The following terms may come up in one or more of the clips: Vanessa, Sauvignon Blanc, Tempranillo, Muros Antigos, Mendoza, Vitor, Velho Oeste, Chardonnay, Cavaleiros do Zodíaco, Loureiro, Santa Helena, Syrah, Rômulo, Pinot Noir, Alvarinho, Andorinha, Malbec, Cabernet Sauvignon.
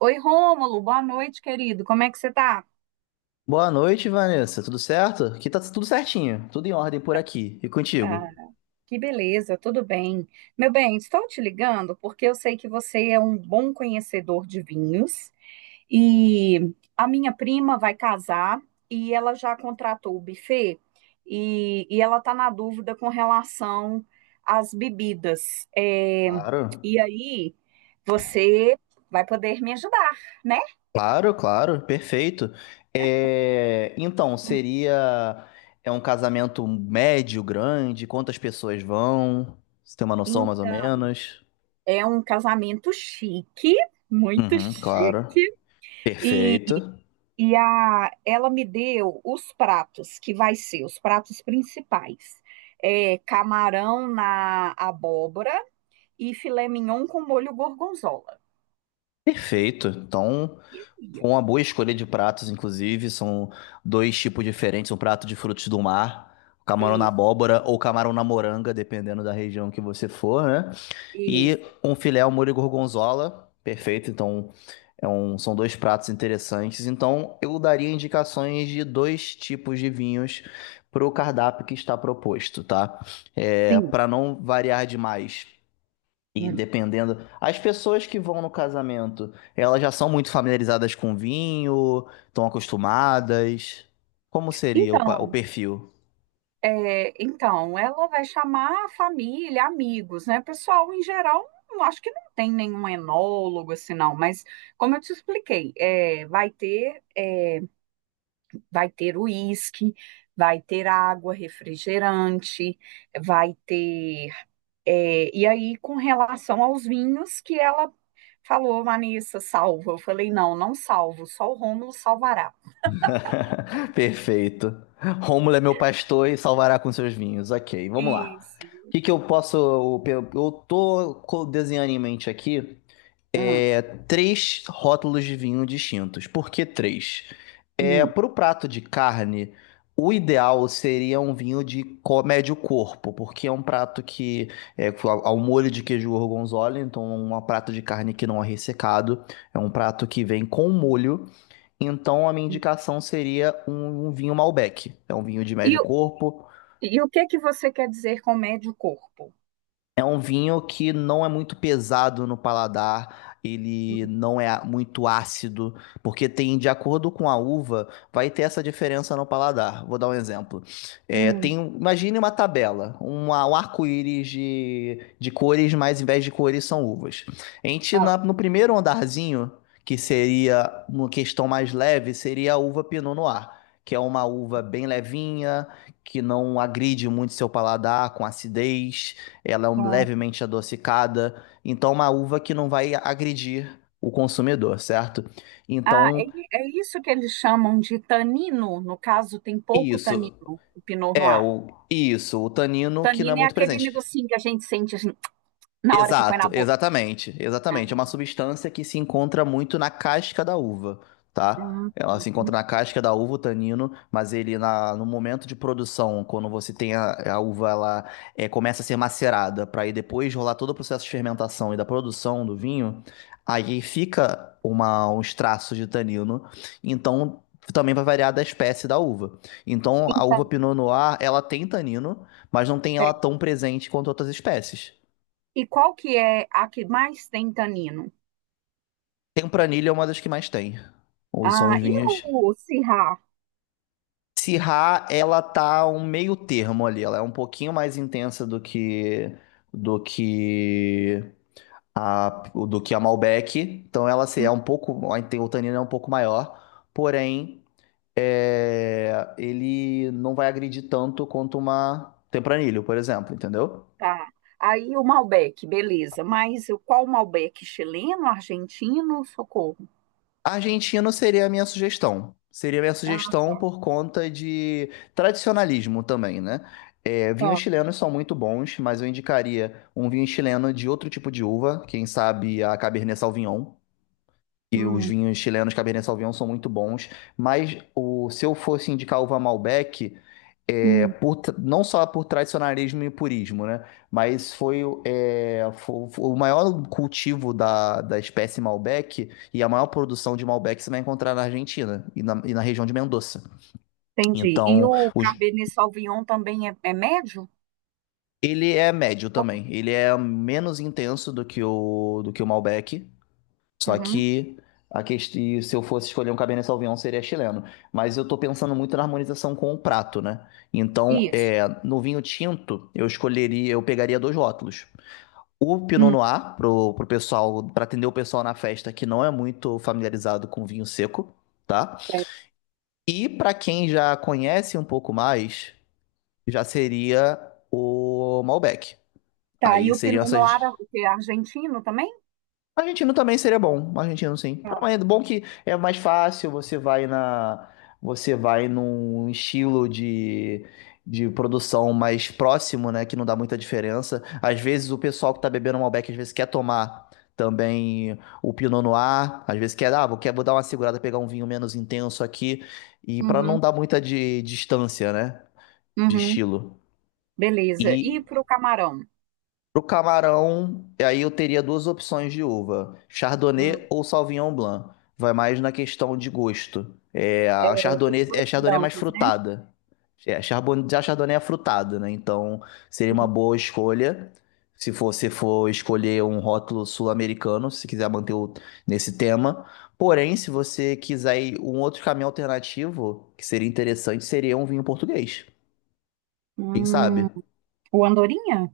Oi, Rômulo, boa noite, querido. Como é que você tá? Boa noite, Vanessa. Tudo certo? Aqui tá tudo certinho, tudo em ordem por aqui. E contigo? Ah, que beleza, tudo bem. Meu bem, estou te ligando porque eu sei que você é um bom conhecedor de vinhos e a minha prima vai casar e ela já contratou o buffet e ela está na dúvida com relação às bebidas. Claro, E aí, você vai poder me ajudar, né? claro, claro, perfeito. Então, seria é um casamento médio, grande? Quantas pessoas vão? Você tem uma noção mais ou Então, menos? é um casamento chique, muito Uhum, chique. claro. E, Perfeito. Ela me deu os pratos que vai ser, os pratos principais. É, camarão na abóbora e filé mignon com molho gorgonzola. Perfeito. Então, foi Isso, uma boa escolha de pratos, inclusive. São dois tipos diferentes: um prato de frutos do mar, camarão na isso, abóbora ou camarão na moranga, dependendo da região que você for, né? E isso, um filé ao molho gorgonzola, perfeito. Então, são dois pratos interessantes. Então, eu daria indicações de dois tipos de vinhos para o cardápio que está proposto, tá? Sim. Para não variar demais. E Hum. dependendo. As pessoas que vão no casamento, elas já são muito familiarizadas com vinho, estão acostumadas. Como seria o Então, perfil? Então, ela vai chamar a família, amigos, né? Pessoal, em geral, não, acho que não tem nenhum enólogo assim, não, mas como eu te expliquei, Vai ter uísque, vai ter água, refrigerante, vai ter. E aí, com relação aos vinhos, que ela falou, Vanessa, salva. Eu falei, não, não salvo, só o Rômulo salvará. Perfeito. Rômulo é meu pastor e salvará com seus vinhos. Ok, vamos lá. Isso. O que que eu posso. Eu tô desenhando em mente aqui, Hum, três rótulos de vinho distintos. Por que três? É, hum. para o prato de carne, o ideal seria um vinho de médio corpo, porque é um prato que é ao molho de queijo gorgonzola, então é um prato de carne que não é ressecado, é um prato que vem com molho, então a minha indicação seria um vinho Malbec. É um vinho de E, médio o- corpo. e o que que você quer dizer com médio corpo? É um vinho que não é muito pesado no paladar, ele não é muito ácido, porque tem, de acordo com a uva, vai ter essa diferença no paladar. Vou dar um exemplo. Hum. Imagine uma tabela, um arco-íris de cores, mas em vez de cores são uvas. A gente, Ah, no primeiro andarzinho, que seria uma questão mais leve, seria a uva Pinot Noir, que é uma uva bem levinha, que não agride muito seu paladar com acidez. Ela é tá. levemente adocicada, então é uma uva que não vai agredir o consumidor, certo? Então, É isso que eles chamam de tanino. No caso, tem pouco isso. tanino, o Pinot Noir. O tanino que não é Tanino é muito aquele presente. negocinho que a gente sente na hora que põe Exato, na boca. Ah, exatamente. É uma substância que se encontra muito na casca da uva, tá? Ela se entendi. encontra na casca da uva, o tanino, mas no momento de produção, quando você tem a uva, ela começa a ser macerada, para aí depois rolar todo o processo de fermentação e da produção do vinho, aí fica uns traços de tanino, então também vai variar da espécie da uva. Então a uva Então, Pinot Noir, ela tem tanino, mas não tem ela tem. tão presente quanto outras espécies. E qual que é a que mais tem tanino? Tempranilha é uma das que mais tem. Ou são Ah, os e vinhos. o Syrah? Syrah, ela tá um meio termo ali. Ela é um pouquinho mais intensa do que do que a Malbec. Então ela assim, é Hum, um pouco, o tanino é um pouco maior, porém, ele não vai agredir tanto quanto uma Tempranillo, por exemplo, entendeu? tá. Aí o Malbec, beleza. Mas o- qual Malbec? Chileno, argentino? Socorro. Argentina seria a minha sugestão. Seria a minha Ah, sugestão tá, por conta de tradicionalismo também, né? É, vinhos tá. chilenos são muito bons, mas eu indicaria um vinho chileno de outro tipo de uva, quem sabe a Cabernet Sauvignon. E os Hum, vinhos chilenos Cabernet Sauvignon são muito bons, mas se eu fosse indicar uva Malbec, hum, por não só por tradicionalismo e purismo, né? Mas foi, o maior cultivo da espécie Malbec e a maior produção de Malbec você vai encontrar na Argentina e na região de Mendoza. entendi. E Então, o Cabernet Sauvignon também é médio? ele é médio também. Ele é menos intenso do que o Malbec. Só Uhum, que a questão, se eu fosse escolher um Cabernet Sauvignon, seria chileno. Mas eu tô pensando muito na harmonização com o prato, né? Então, isso. é, no vinho tinto, eu pegaria dois rótulos. O Pinot Hum, Noir, pro pessoal, para atender o pessoal na festa que não é muito familiarizado com vinho seco, tá? é. E para quem já conhece um pouco mais, já seria o Malbec. Tá, e Aí o seriam Pinot essas, Noir é o quê? Argentino também? Argentino também seria bom, argentino sim. Ah, Tá. é bom que é mais fácil, você vai num estilo de produção mais próximo, né, que não dá muita diferença. Às vezes o pessoal que tá bebendo Malbec, às vezes quer tomar também o Pinot Noir, às vezes quer, ah, vou dar uma segurada, pegar um vinho menos intenso aqui, e para não Uhum, dar muita distância, né, de uhum, estilo. beleza. E E para o camarão? Pro camarão, e aí eu teria duas opções de uva: Chardonnay Hum. ou Sauvignon Blanc. Vai mais na questão de gosto. É, os A dois Chardonnay é mais brancos, né? frutada. Já a Chardonnay é frutada, né? Então seria uma boa escolha. Se você for escolher um rótulo sul-americano, se quiser manter nesse tema. Porém, se você quiser ir um outro caminho alternativo, que seria interessante, seria um vinho português. Quem Hum, sabe? hum. O Andorinha?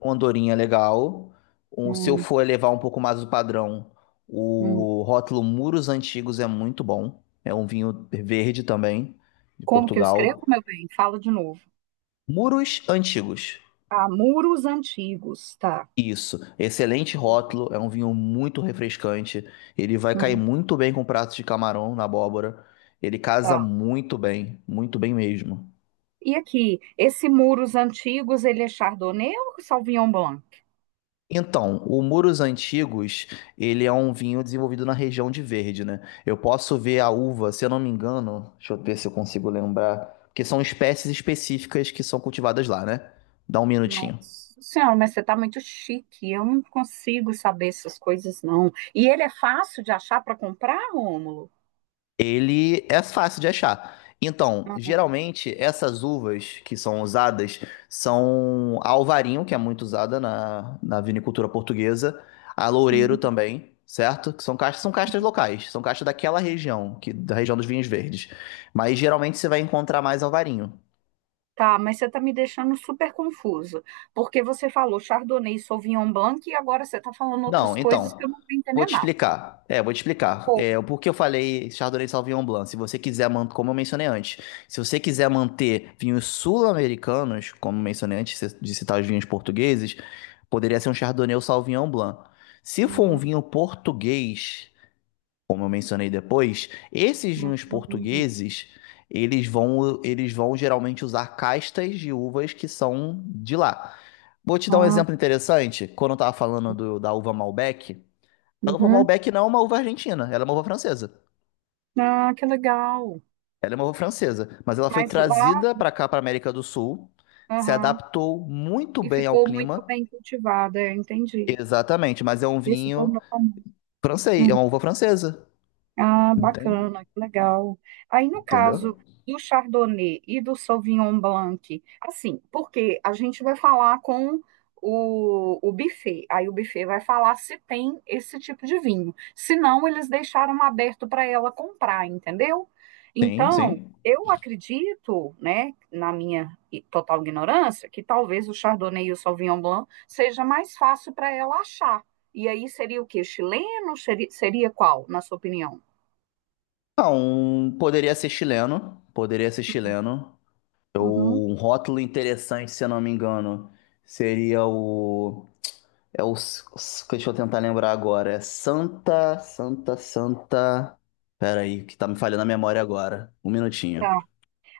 Uma andorinha legal. Se eu Hum, for elevar um pouco mais o padrão, hum. o rótulo Muros Antigos é muito bom. É um vinho verde também, de Como que eu escrevo, Portugal. meu bem? Fala de novo. Muros Antigos. Ah, muros antigos, tá. Isso, excelente rótulo, é um vinho muito refrescante. Ele vai cair Uhum, muito bem com pratos de camarão na abóbora. Ele casa tá. Muito bem mesmo. E aqui, esse muros antigos, ele é Chardonnay ou Sauvignon Blanc? Então, o Muros Antigos, ele é um vinho desenvolvido na região de Verde, né? Eu posso ver a uva, se eu não me engano, deixa eu ver se eu consigo lembrar, porque são espécies específicas que são cultivadas lá, né? Dá um minutinho. Nossa senhora, mas você tá muito chique. Eu não consigo saber essas coisas, não. E ele é fácil de achar para comprar, Rômulo? Ele é fácil de achar. Então, geralmente, essas uvas que são usadas são a Alvarinho, que é muito usada na vinicultura portuguesa, a Loureiro Uhum. também, certo? Que são castas locais, são castas daquela região, da região dos vinhos verdes. Mas geralmente você vai encontrar mais Alvarinho. Tá, mas você tá me deixando super confusa, porque você falou Chardonnay, Sauvignon Blanc e agora você tá falando Não, outras coisas então, que eu não tô vou entendendo te nada. explicar. Pô, É, o porquê eu falei Chardonnay Sauvignon Blanc. Se você quiser manter, como eu mencionei antes, se você quiser manter vinhos sul-americanos, como eu mencionei antes de citar os vinhos portugueses, poderia ser um Chardonnay ou Sauvignon Blanc. Se for um hum, vinho português, como eu mencionei depois, esses hum, vinhos hum, portugueses, eles vão geralmente usar castas de uvas que são de lá. Vou te dar um ah, exemplo interessante. Quando eu estava falando da uva Malbec, a uva uhum. Malbec não é uma uva argentina, ela é uma uva francesa. Ah, que legal. Ela é uma uva francesa, mas ela foi Mas lá, trazida para cá, para América do Sul, se aham, adaptou muito e bem ao ficou muito clima. bem cultivada, eu entendi. Exatamente, mas é um Esse vinho tornou famoso. francês, é uma uva francesa. Ah, Entende? bacana, que legal. Aí, no caso Entendeu? do Chardonnay e do Sauvignon Blanc, assim, porque a gente vai falar com o buffet, aí o buffet vai falar se tem esse tipo de vinho. Se não, eles deixaram aberto para ela comprar, entendeu? Sim, Então, sim. eu acredito, né, na minha i- total ignorância, que talvez o Chardonnay e o Sauvignon Blanc seja mais fácil para ela achar. E aí seria o quê? Chileno? Seria seria qual, na sua opinião? Não, poderia ser chileno. Uhum. Um rótulo interessante, se eu não me engano, seria o, deixa eu tentar lembrar agora, é Santa. Pera aí, que tá me falhando a memória agora. Um minutinho. Tá.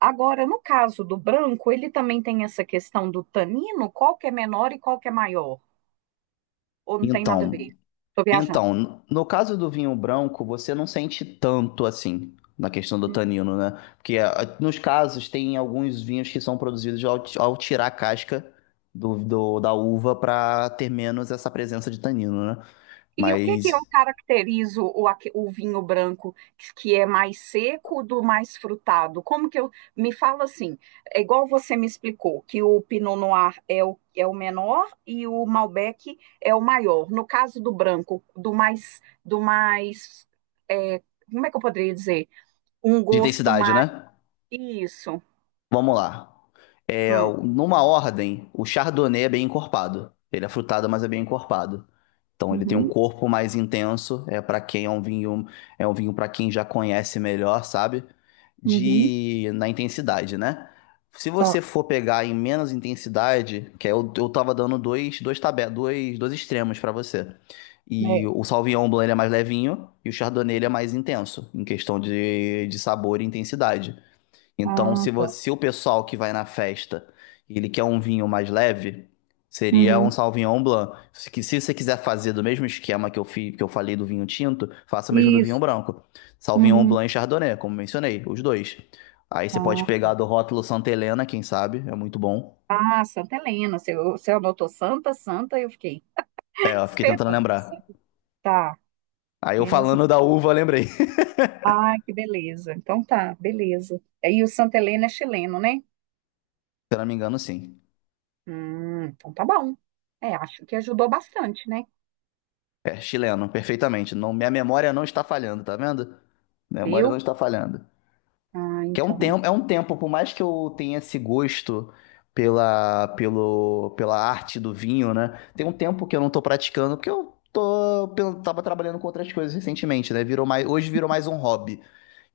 Agora, no caso do branco, ele também tem essa questão do tanino, qual que é menor e qual que é maior? Ou não tem nada a Então, ver? Estou viajando. Então, no caso do vinho branco, você não sente tanto assim na questão do Hum. tanino, né? Porque nos casos tem alguns vinhos que são produzidos ao tirar a casca da uva para ter menos essa presença de tanino, né? E o que que eu Mas caracterizo o, aque- o vinho branco que é mais seco do mais frutado? Como que eu me fala assim? É igual você me explicou que o Pinot Noir é o, é o menor e o Malbec é o maior. No caso do branco, do mais é, como é que eu poderia dizer? Um de gosto intensidade, mais né? isso. Vamos lá. É, Hum. numa ordem, o Chardonnay é bem encorpado. Ele é frutado, mas é bem encorpado. Então ele tem um Uhum, corpo mais intenso, é para quem é um vinho para quem já conhece melhor, sabe? uhum, De na intensidade, né? Se tá. você for pegar em menos intensidade, que é eu, eu tava dando dois extremos para você. E É. o Sauvignon Blanc ele é mais levinho e o Chardonnay ele é mais intenso em questão de sabor e intensidade. Então, Ah, tá. Se o pessoal que vai na festa, ele quer um vinho mais leve, seria um Uhum. Sauvignon Blanc. Se você quiser fazer do mesmo esquema que eu fiz, que eu falei do vinho tinto, faça o mesmo do vinho Isso. branco. Sauvignon Uhum. Blanc e Chardonnay, como mencionei, os dois. Aí você pode Ah, pegar do tá. rótulo Santa Helena, quem sabe, é muito bom. Ah, Santa Helena. Você, você anotou Santa, Santa, eu fiquei É, eu fiquei tentando esperando. lembrar. Tá. Aí eu Menos. falando da uva, eu lembrei. Se Ai, que beleza. Então tá, beleza. Aí o Santa Helena é chileno, né? eu não me engano, sim. Então tá bom. É, acho que ajudou bastante, né? É chileno, perfeitamente. Não, minha memória não está falhando, tá vendo? Memória Viu? não está falhando. Ah, Que então. É um tempo, por mais que eu tenha esse gosto pela arte do vinho, né? Tem um tempo que eu não tô praticando, porque eu tô, tava trabalhando com outras coisas recentemente, né? Virou mais, hoje virou mais um hobby.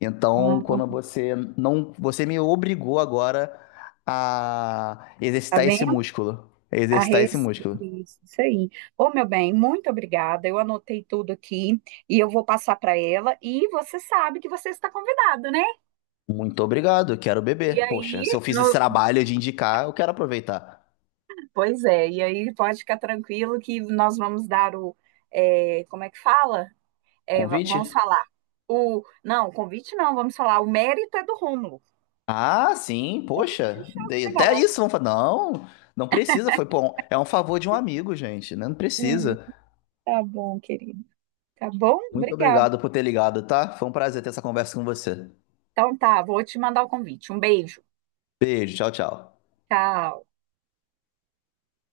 Então, Ah, quando você não, você me obrigou agora a tá exercitar esse vendo? músculo, A exercitar esse res... músculo. Isso aí. Ô, meu bem, muito obrigada. Eu anotei tudo aqui e eu vou passar para ela. E você sabe que você está convidado, né? Muito obrigado, eu quero E beber. Poxa, aí, se eu fiz esse no... trabalho de indicar, eu quero aproveitar. pois é, e aí pode ficar tranquilo que nós vamos dar o. Como é que fala? Vamos Convite? falar. O... Não, convite não, vamos falar. O mérito é do Rômulo. Ah, sim, O convite poxa, já até chegará. isso vão falar. Não, não precisa, foi bom. É um favor de um amigo, gente, né? Não Hum, precisa. tá bom, querido. Tá bom? Muito Obrigada. obrigado por ter ligado, tá? Foi um prazer ter essa conversa com você. Então tá, vou te mandar o convite. Um beijo. Beijo, tchau, tchau. Tchau.